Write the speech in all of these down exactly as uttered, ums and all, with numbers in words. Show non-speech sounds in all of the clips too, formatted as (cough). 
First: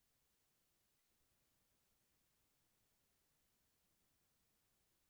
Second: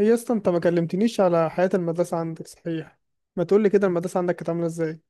هي اصلا انت ما كلمتنيش على حياة المدرسة عندك، صحيح؟ ما تقولي كده، المدرسة عندك كانت عاملة ازاي؟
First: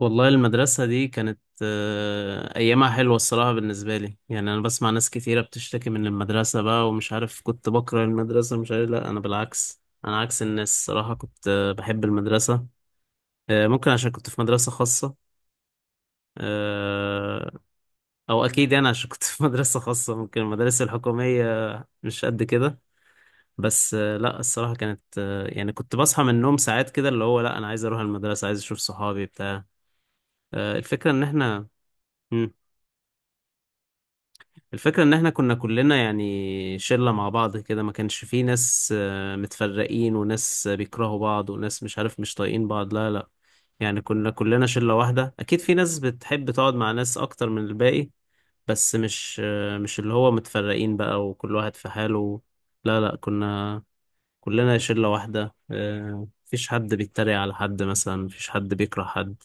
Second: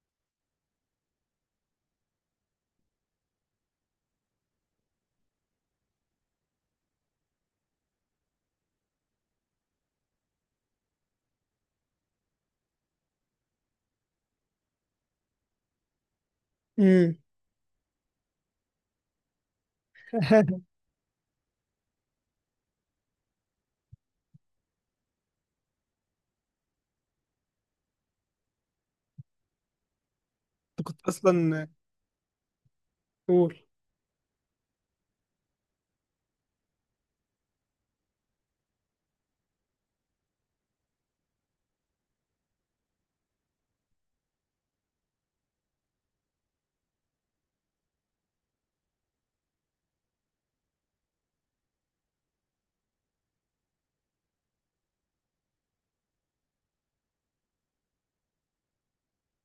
والله المدرسة دي كانت آه، أيامها حلوة الصراحة، بالنسبة لي يعني أنا بسمع ناس كتيرة بتشتكي من المدرسة بقى ومش عارف كنت بكره المدرسة مش عارف، لا أنا بالعكس، أنا عكس الناس الصراحة كنت آه، بحب المدرسة. آه، ممكن عشان كنت في مدرسة خاصة. امم. آه، أو أكيد يعني عشان كنت في (laughs) مدرسة خاصة، (laughs) ممكن انت المدارس الحكومية مش قد كده. بس آه، لا الصراحة كانت آه، يعني كنت بصحى من النوم ساعات كده اللي هو لا أنا عايز أروح المدرسة، عايز أشوف صحابي بتاع. آه، كنت الفكرة إن إحنا. اصلا. مم. قول. الفكرة ان احنا كنا كلنا يعني شلة مع بعض كده، ما كانش فيه ناس آه، متفرقين وناس بيكرهوا بعض وناس مش عارف مش طايقين بعض، لا لا. يعني كنا كلنا شلة واحدة، اكيد في ناس بتحب تقعد مع ناس اكتر من الباقي، بس مش آه، مش اللي هو متفرقين بقى وكل واحد في حاله. لا لا كنا كلنا شلة واحدة، آه، مفيش حد بيتريق على حد مثلا، مفيش حد بيكره حد.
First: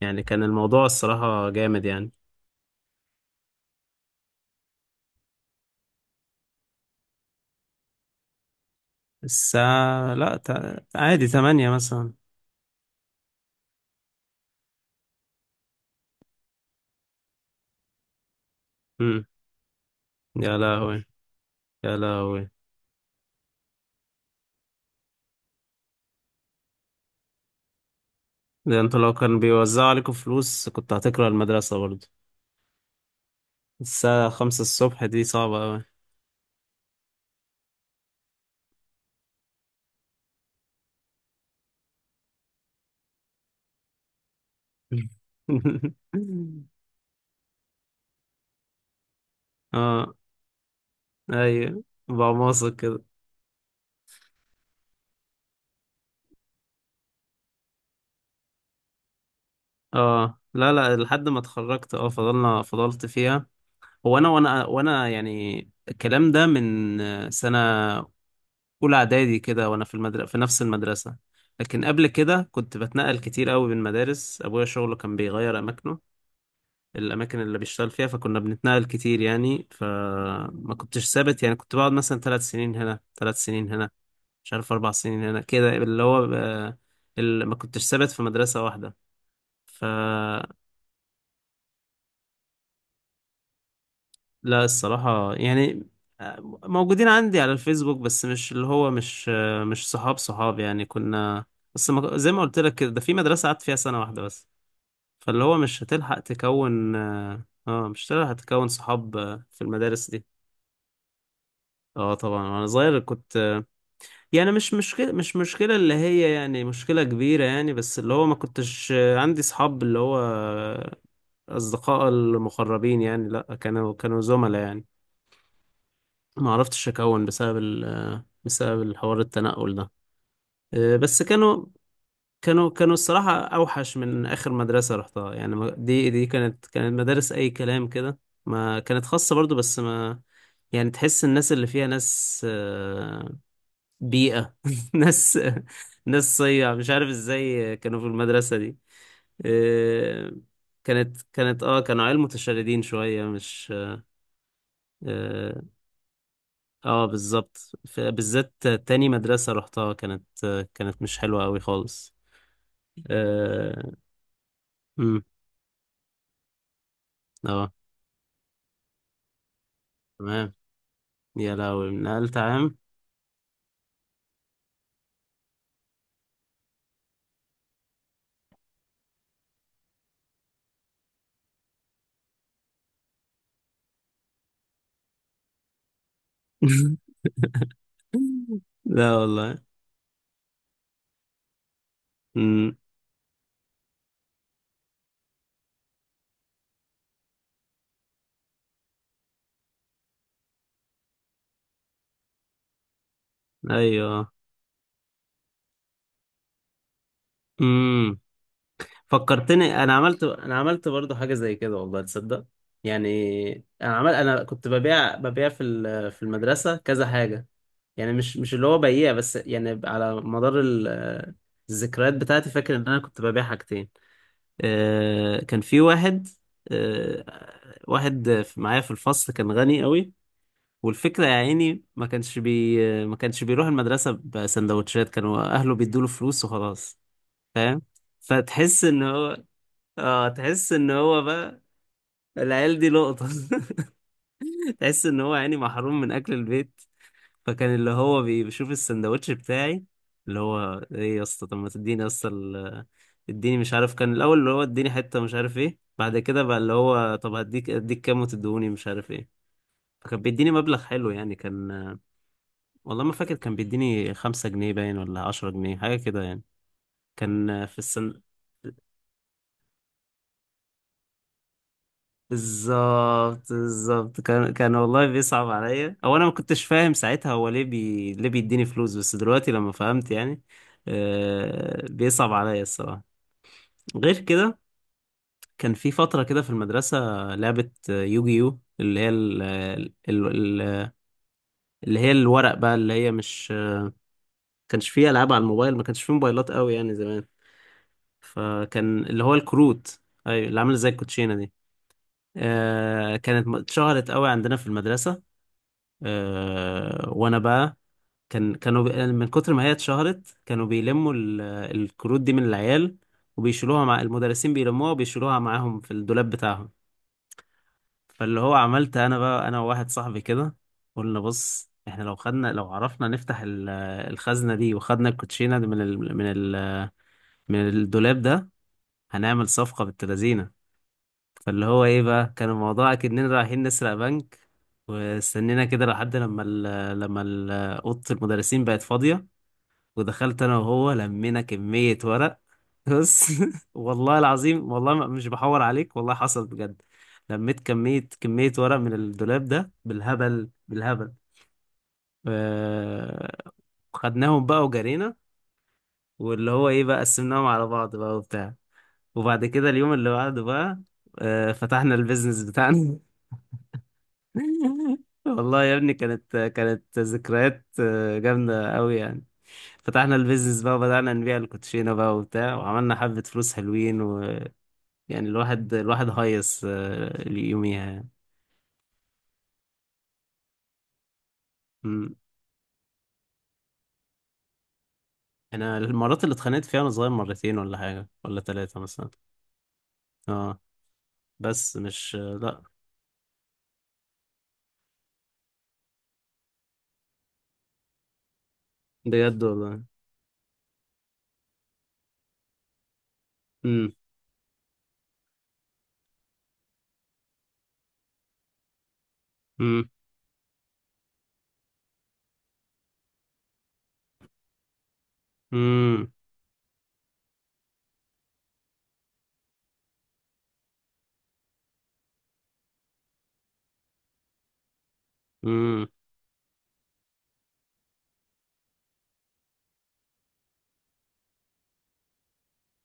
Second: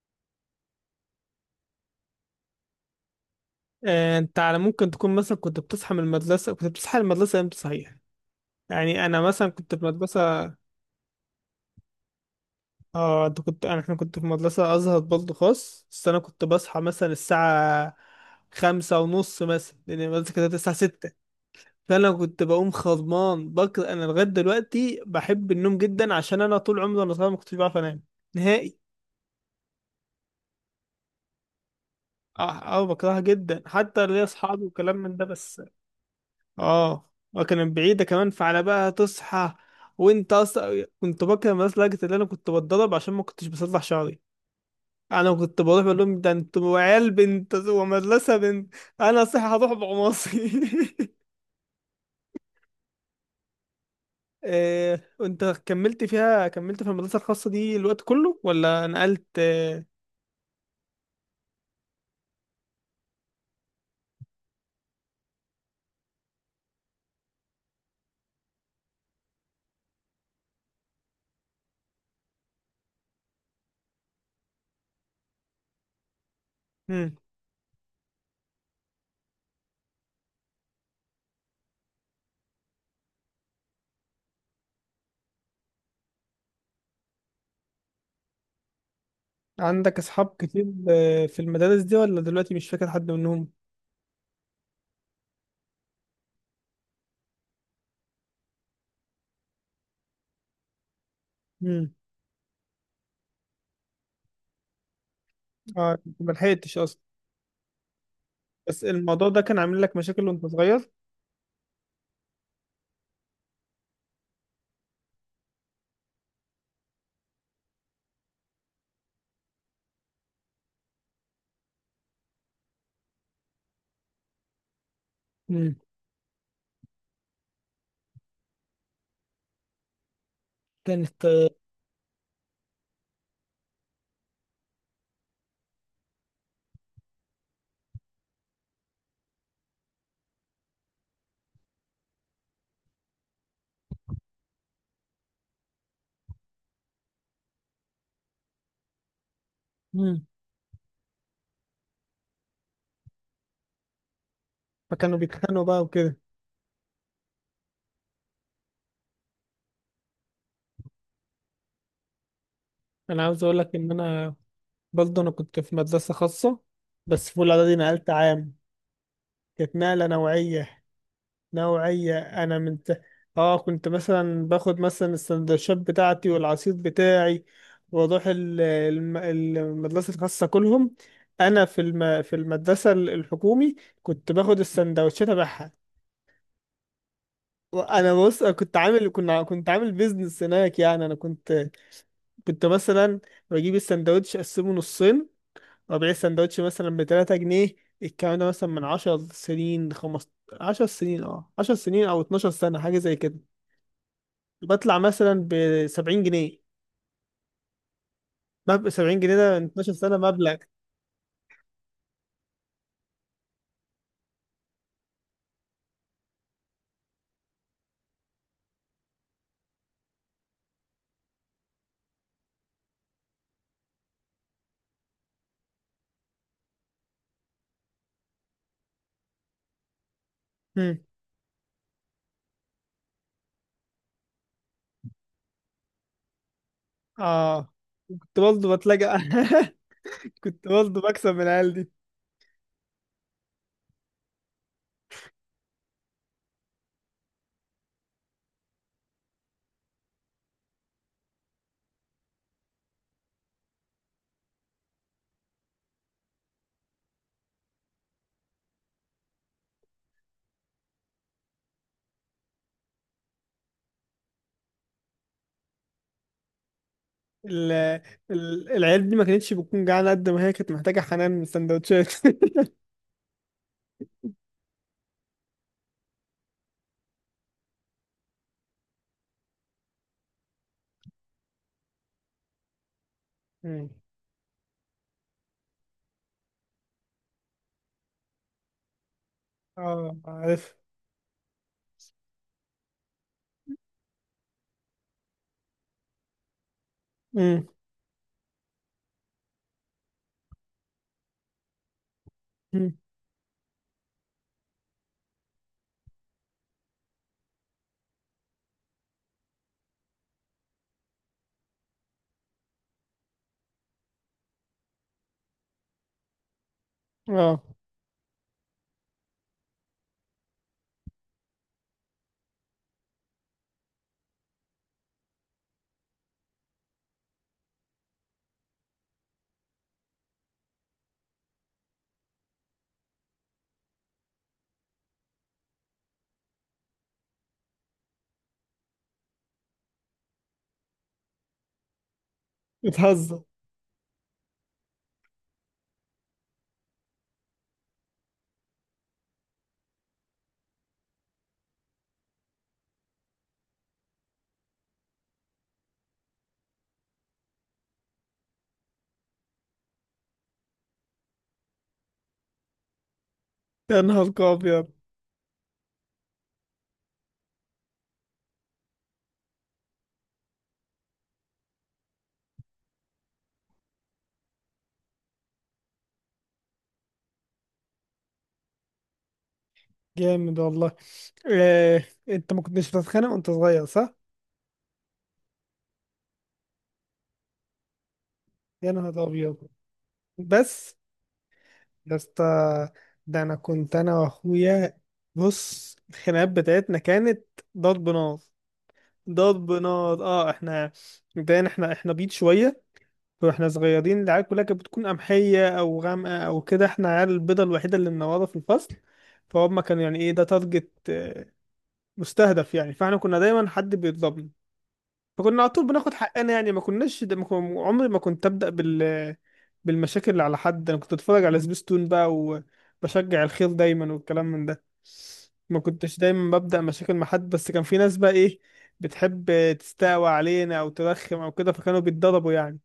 يعني كان الموضوع الصراحة جامد يعني. آه، انت على ممكن تكون مثلا كنت بتصحى من المدرسة كنت بتصحى من المدرسة امتى، صحيح؟ يعني انا مثلا كنت في الساعة لا مدرسة تع- عادي تمانية مثلا. اه انت كنت انا احنا كنت في مدرسة ازهر برضه خاص، بس انا كنت بصحى مثلا الساعة خمسة امم. ونص مثلا لان المدرسة كانت يا الساعة لهوي، ستة. يا فانا كنت لهوي. بقوم خضمان بكر. انا لغاية دلوقتي بحب النوم جدا عشان انا طول عمري وانا صغير ما كنتش بعرف انام نهائي. ده انتوا لو كان بيوزعوا عليكم فلوس كنت هتكره المدرسة برضه؟ اه. اه، بكرهها جدا حتى ليا الساعة خمسة اصحابي وكلام الصبح من دي ده، بس. صعبة أوي. اه، وكانت بعيدة كمان، فعلى بقى تصحى. وانت اصلا كنت بكره الناس لدرجة ان انا كنت بتضرب عشان ما كنتش بصلح شعري. انا كنت بروح بقول (laughs) لهم ده انتوا عيال بنت ومدرسة بنت. انا صحيح هروح اه. بعماصي. ايوه. بعماصة كده. إيه، (laughs) وانت كملت فيها كملت في المدرسة الخاصة دي الوقت كله ولا نقلت آه، اه لا لا، لحد ما اتخرجت، اه فضلنا فضلت فيها. هو انا وانا وانا يعني الكلام ده من سنة أولى إعدادي كده، وأنا في المدرسة، في نفس المدرسة. لكن قبل كده كنت بتنقل كتير قوي بين مدارس، أبويا شغله كان بيغير أماكنه، مم. الاماكن اللي بيشتغل فيها، فكنا بنتنقل كتير يعني، فما كنتش ثابت يعني، كنت بقعد مثلا تلات سنين هنا، تلات سنين هنا، مش عارف اربع سنين هنا، كده اللي هو بقى- اللي ما كنتش ثابت في مدرسة واحدة. عندك اصحاب فلا كتير آه، في المدارس دي، ولا دلوقتي مش فاكر حد منهم؟ الصراحة يعني موجودين عندي على الفيسبوك، بس مش اللي هو مش مش صحاب صحاب يعني، كنا بس مم. ما- زي ما قلت لك كده، ده في مدرسة قعدت فيها سنة واحدة بس، فاللي هو مش اه، هتلحق ما لحقتش تكون، اصلا. اه مش هتلحق تكون بس صحاب الموضوع ده كان في عامل لك المدارس دي. مشاكل وانت صغير؟ اه طبعا وانا صغير كنت، يعني مش مشكلة مش مشكلة اللي هي يعني مشكلة كبيرة يعني، بس اللي هو ما كنتش عندي صحاب اللي هو اصدقاء المقربين يعني، لا كانوا كانوا زملاء يعني. امم. ما عرفتش اكون بسبب ال بسبب الحوار التنقل ده. آه، كانت. بس كانوا كانوا كانوا الصراحة اوحش من اخر مدرسة رحتها يعني، ما- دي دي كانت كانت مدارس اي كلام كده. ما كانت خاصة برضو، بس ما يعني تحس الناس اللي فيها ناس آه، بيئة، (laughs) ناس ناس صيع مش عارف ازاي كانوا في المدرسة دي. امم. آه، كانت كانت اه كانوا عيال متشردين شوية، مش فكانوا اه بيتخانقوا بقى وكده. آه، بالظبط. ف- بالذات تاني مدرسة رحتها كانت آه، كانت مش حلوة قوي خالص. انا عاوز اقول لك ان اه. انا أمم. برضه انا كنت في مدرسة خاصة، بس في آه. الاعدادي نقلت عام. كانت نقلة تمام. نوعية. يا لهوي، نوعية نقلت انا عام. من ت... اه، كنت مثلا باخد مثلا السندوتشات بتاعتي والعصير بتاعي، واروح ال- الم- المدرسة الخاصة كلهم. انا في الم... في المدرسة الحكومي كنت باخد السندوتشات ابيعها. (laughs) انا، بص، أنا كنت عامل لا كنا والله. كنت عامل بيزنس هناك، يعني انا كنت كنت أمم. مثلا بجيب السندوتش اقسمه نصين، وابيع السندوتش مثلا ب ثلاثة جنيهات. الكلام ده مثلا من عشر سنين، خمسة عشر، عشر سنين، اه عشر سنين، او اتناشر سنة، حاجة زي كده. ايوه. بطلع مثلا ب سبعين جنيه. أمم. مبلغ سبعين جنيه ده من فكرتني، انا اتناشر سنة عملت انا مبلغ. عملت برضو حاجه زي كده، والله تصدق. يعني انا عمل انا كنت ببيع ببيع في ال- في المدرسه كذا حاجه، يعني مش مش اللي هو بيع بس يعني، على مدار ال- الذكريات بتاعتي، فاكر ان انا كنت ببيع حاجتين. آه، كان في واحد، آه، واحد في- معايا في الفصل، كان غني قوي. هم. والفكره يا عيني ما كانش بي ما كانش بيروح المدرسه بسندوتشات، كانوا اهله بيدوله فلوس وخلاص. اه، فاهم. كنت برضه فتحس ان بتلاقى هو اه (laughs) كنت تحس ان برضه هو بكسب من بقى العيال دي. العيال دي لقطة. (laughs) تحس ان هو يعني محروم من اكل البيت. فكان اللي هو بي- بيشوف السندوتش بتاعي، اللي هو ايه يا اسطى، طب ما تديني يا اسطى، ال- اديني، مش عارف، كان الاول اللي هو اديني حتة مش عارف ايه، بعد كده بقى اللي هو طب هديك، اديك كام وتدوني مش عارف ايه. فكان بيديني مبلغ حلو يعني، كان والله ما فاكر، كان بيديني خمسة جنيه باين ولا عشرة جنيه، حاجة كده يعني. كان ال... في السن... ال... العيال دي ما كانتش بتكون جعانة قد ما هي كانت محتاجة حنان من السندوتشات. بالظبط، بالظبط، كان كان والله بيصعب عليا، او انا ما كنتش فاهم ساعتها هو ليه بي... ليه بيديني فلوس، بس دلوقتي لما فهمت يعني آه... بيصعب عليا الصراحه. (laughs) غير كده كان في فتره كده في المدرسه لعبه آه، يوجي يو، اللي هي ال... ال... اه، عارف. ال... اللي هي الورق بقى، اللي هي مش كانش فيه العاب على الموبايل، ما كانش فيه موبايلات قوي يعني زمان، امم. فكان اللي هو الكروت، ايوه اللي عامله زي الكوتشينه دي. أمم. آه... كانت م- اتشهرت قوي عندنا في المدرسه. آه، وانا بقى، كان كانوا بي... يعني من كتر ما هي اتشهرت، كانوا بيلموا ال- الكروت دي من العيال، وبيشيلوها مع المدرسين، بيلموها وبيشيلوها معاهم في الدولاب بتاعهم. اه، فاللي هو عملت انا بقى، انا وواحد صاحبي كده، قلنا بص احنا لو خدنا، لو عرفنا نفتح ال- الخزنة دي وخدنا الكوتشينة دي من ال... من ال... من الدولاب ده، هنعمل صفقة بالتلازينة. فاللي هو ايه بقى، كان الموضوع اكننا رايحين نسرق بنك. واستنينا كده لحد لما ال لما ال- اوضه المدرسين بقت فاضيه، ودخلت انا وهو لمينا كميه ورق. بص، (laughs) بتهزر. والله العظيم، والله ما- مش بحور عليك، والله حصل بجد. لميت كميه كميه ورق من الدولاب ده، بالهبل بالهبل. آه، خدناهم بقى وجرينا، واللي هو ايه بقى، قسمناهم على بعض بقى وبتاع، وبعد كده اليوم اللي بعده بقى آه، فتحنا البيزنس بتاعنا. يا نهار ابيض. (laughs) والله يا ابني كانت كانت ذكريات آه، جامدة أوي يعني. فتحنا البيزنس بقى وبدأنا نبيع الكوتشينة بقى وبتاع، وعملنا حبة فلوس حلوين، ويعني الواحد الواحد هيص آه، يوميها يعني. جامد والله. آه. أمم. انت ما كنتش بتتخانق وانت صغير، صح؟ أنا المرات اللي اتخانقت فيها وأنا صغير مرتين ولا حاجة ولا تلاتة يا مثلا. نهار ابيض. اه. بس، بس مش يا اسطى، لأ. ده انا كنت انا واخويا. بص، الخناقات بتاعتنا كانت ضرب نار. بجد ضرب والله. نار. اه، احنا مبدئيا احنا احنا بيض شويه، واحنا أمم. صغيرين العيال كلها كانت بتكون قمحيه او غامقه او كده. احنا عيال البيضه الوحيده اللي منوره في الفصل. فهم أمم. كانوا يعني ايه ده، تارجت، مستهدف يعني. فاحنا كنا دايما حد بيضربنا، فكنا على طول أمم. بناخد حقنا. يعني ما كناش ده، ما كن- عمري ما كنت ابدا بال، بالمشاكل اللي على حد. انا كنت اتفرج على سبيستون بقى، وبشجع الخير دايما والكلام من ده. ما أمم. كنتش دايما ببدا مشاكل مع حد، بس كان في ناس بقى، ايه، بتحب تستقوى علينا، او ترخم، او كده، فكانوا بيتضربوا يعني.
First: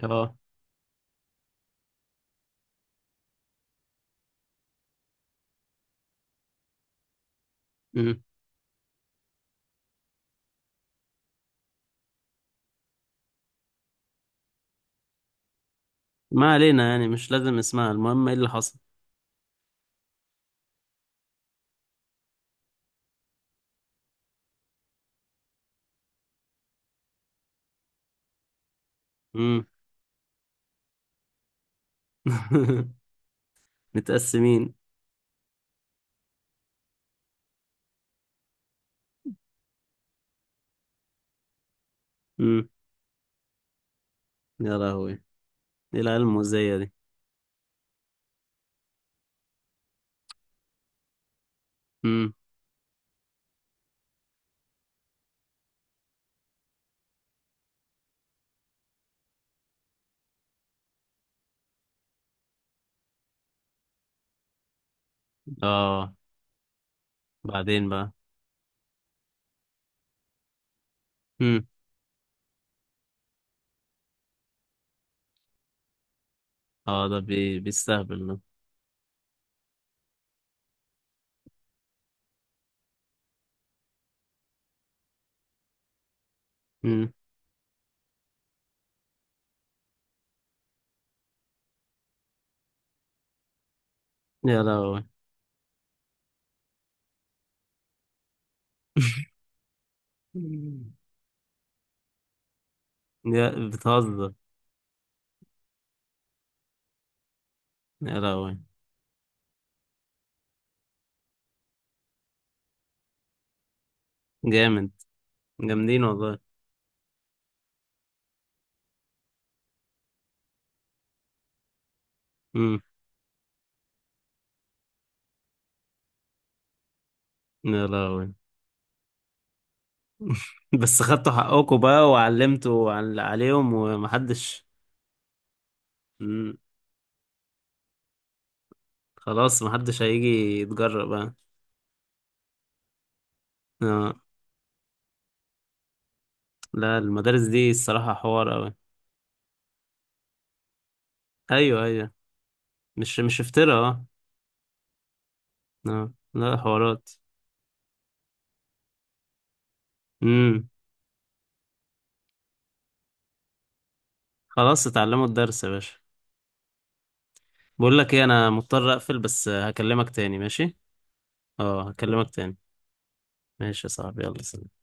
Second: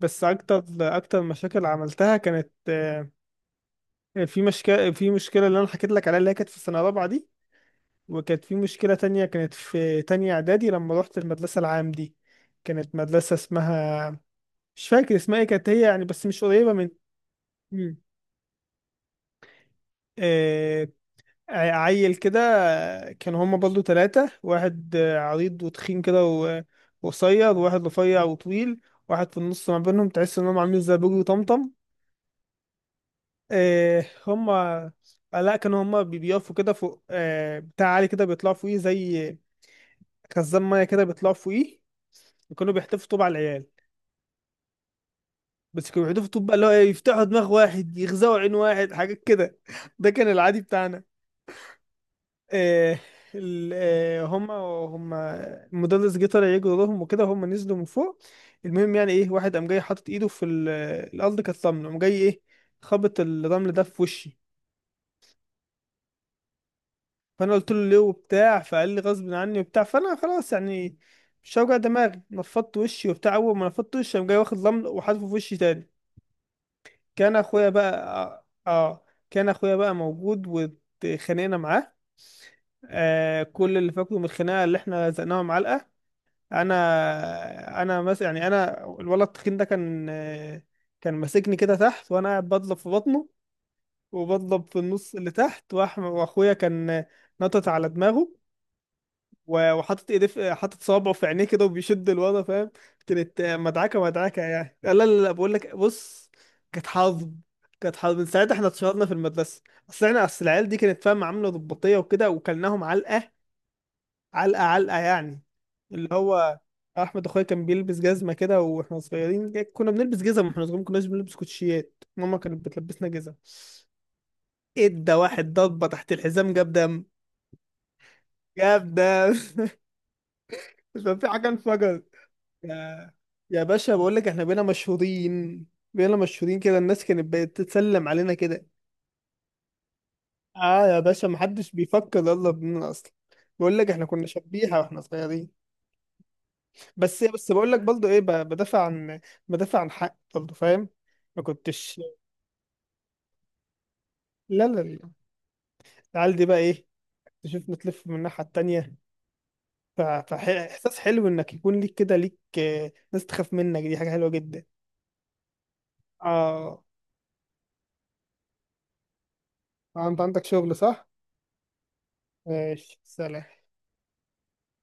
بس اه. اكتر اكتر مشاكل عملتها كانت آه، في مشكله في مشكله اللي انا حكيت لك عليها، اللي هي كانت في السنه الرابعه دي. أمم. وكانت في مشكلة تانية كانت في تانية إعدادي لما روحت المدرسة العام دي. كانت مدرسة اسمها، مش فاكر اسمها ايه، كانت هي يعني بس مش ما قريبة علينا من. يعني، مش لازم اسمها، مم. المهم ايه اللي حصل. آه... ع- عيل كده. كانوا هما برضو تلاتة، واحد آه، عريض وتخين كده، و- وقصير، وواحد رفيع وطويل، واحد في أمم. النص ما بينهم، تحس إنهم عاملين زي بوجي وطمطم. (laughs) آه... هما متقسمين. آه، لا، كانوا هما بي- بيقفوا كده فوق آه... بتاع عالي كده بيطلعوا فوقيه زي خزان مية كده بيطلعوا فوقيه. امم. وكانوا بيحتفوا طوب على العيال. يا لهوي، بس ايه كانوا العيال بيقعدوا في طوب بقى اللي هو المؤذية إيه، دي. يفتحوا دماغ واحد، يغزوا عين واحد، حاجات كده. ده كان العادي بتاعنا. امم. آه ال- آه، هما هما المدرس جه طلع يجري وراهم وكده، هما نزلوا من فوق. المهم، يعني ايه، واحد قام جاي حاطط ايده في ال- الارض، كانت رمل، قام جاي ايه، خبط الرمل ده في وشي. اه فانا قلت له بعدين ليه بقى. وبتاع، فقال لي غصب عني وبتاع. فانا خلاص يعني مش امم. هوجع دماغي، نفضت وشي وبتاع. اول ما نفضت وشي قام جاي واخد رمل وحاطه في وشي تاني. اه ده كان بي... اخويا بيستهبل ده. بقى، اه، كان اخويا بقى موجود، واتخانقنا معاه. آه كل اللي فاكره من الخناقه اللي احنا زقناها معلقه. امم. انا، انا مثلا يعني، انا الولد التخين ده كان آه، كان ماسكني كده تحت وانا قاعد بضرب في بطنه، يا وبضرب في لهوي. النص اللي تحت، وأح- واخويا كان آه، نطت على دماغه، (laughs) و- وحاطط ايديه في، حاطط صوابعه في عينيه كده وبيشد الوضع، فاهم. كانت يا مدعكه بتهزر. مدعكه يعني. لا لا لا، بقول لك بص، كانت حظ. كانت حظ يا من ساعتها لهوي. احنا اتشهرنا في المدرسه. اصل احنا، اصل العيال دي كانت فاهم عامله ضباطيه وكده، وكلناهم علقه علقه جامد. علقه يعني. جامدين اللي والله. هو احمد اخويا كان بيلبس جزمه كده واحنا صغيرين. كنا بنلبس جزم واحنا صغيرين، ما كناش بنلبس كوتشيات، ماما كانت امم. بتلبسنا جزم. ادى واحد ضربه تحت الحزام جاب دم. يا لهوي. جاب دم. (laughs) بس ففي خدتوا حاجه حقكم انفجرت. بقى وعلمتوا يا عل- يا عليهم باشا، بقول لك احنا بقينا ومحدش. مشهورين بقينا امم. مشهورين كده، الناس كانت بقت تتسلم علينا كده. خلاص محدش هيجي اه يا يتجرأ باشا، بقى. محدش بيفكر يلا بينا اصلا. بقول لك احنا اه كنا شبيحة واحنا صغيرين. لا، بس المدارس بس دي بقول لك برضه الصراحة ايه، ب- حوار أوي. بدافع عن بدافع عن حق برضه، فاهم. ما أيوه كنتش أيوه، مش مش افتراء، اه. لا لا لا، آه. العيال دي لا بقى ايه، حوارات. تشوفنا تلف من الناحية التانية. امم. فاحساس حلو انك يكون ليك كده ليك آه، ناس تخاف منك، دي حاجة حلوة جدا. خلاص اتعلموا الدرس يا باشا. اه، بقول لك ايه، انا مضطر اقفل بس، هكلمك انت تاني عندك ماشي؟ شغل، صح؟ اه هكلمك تاني. ماشي، سلام. ماشي يا صاحبي، يلا سلام.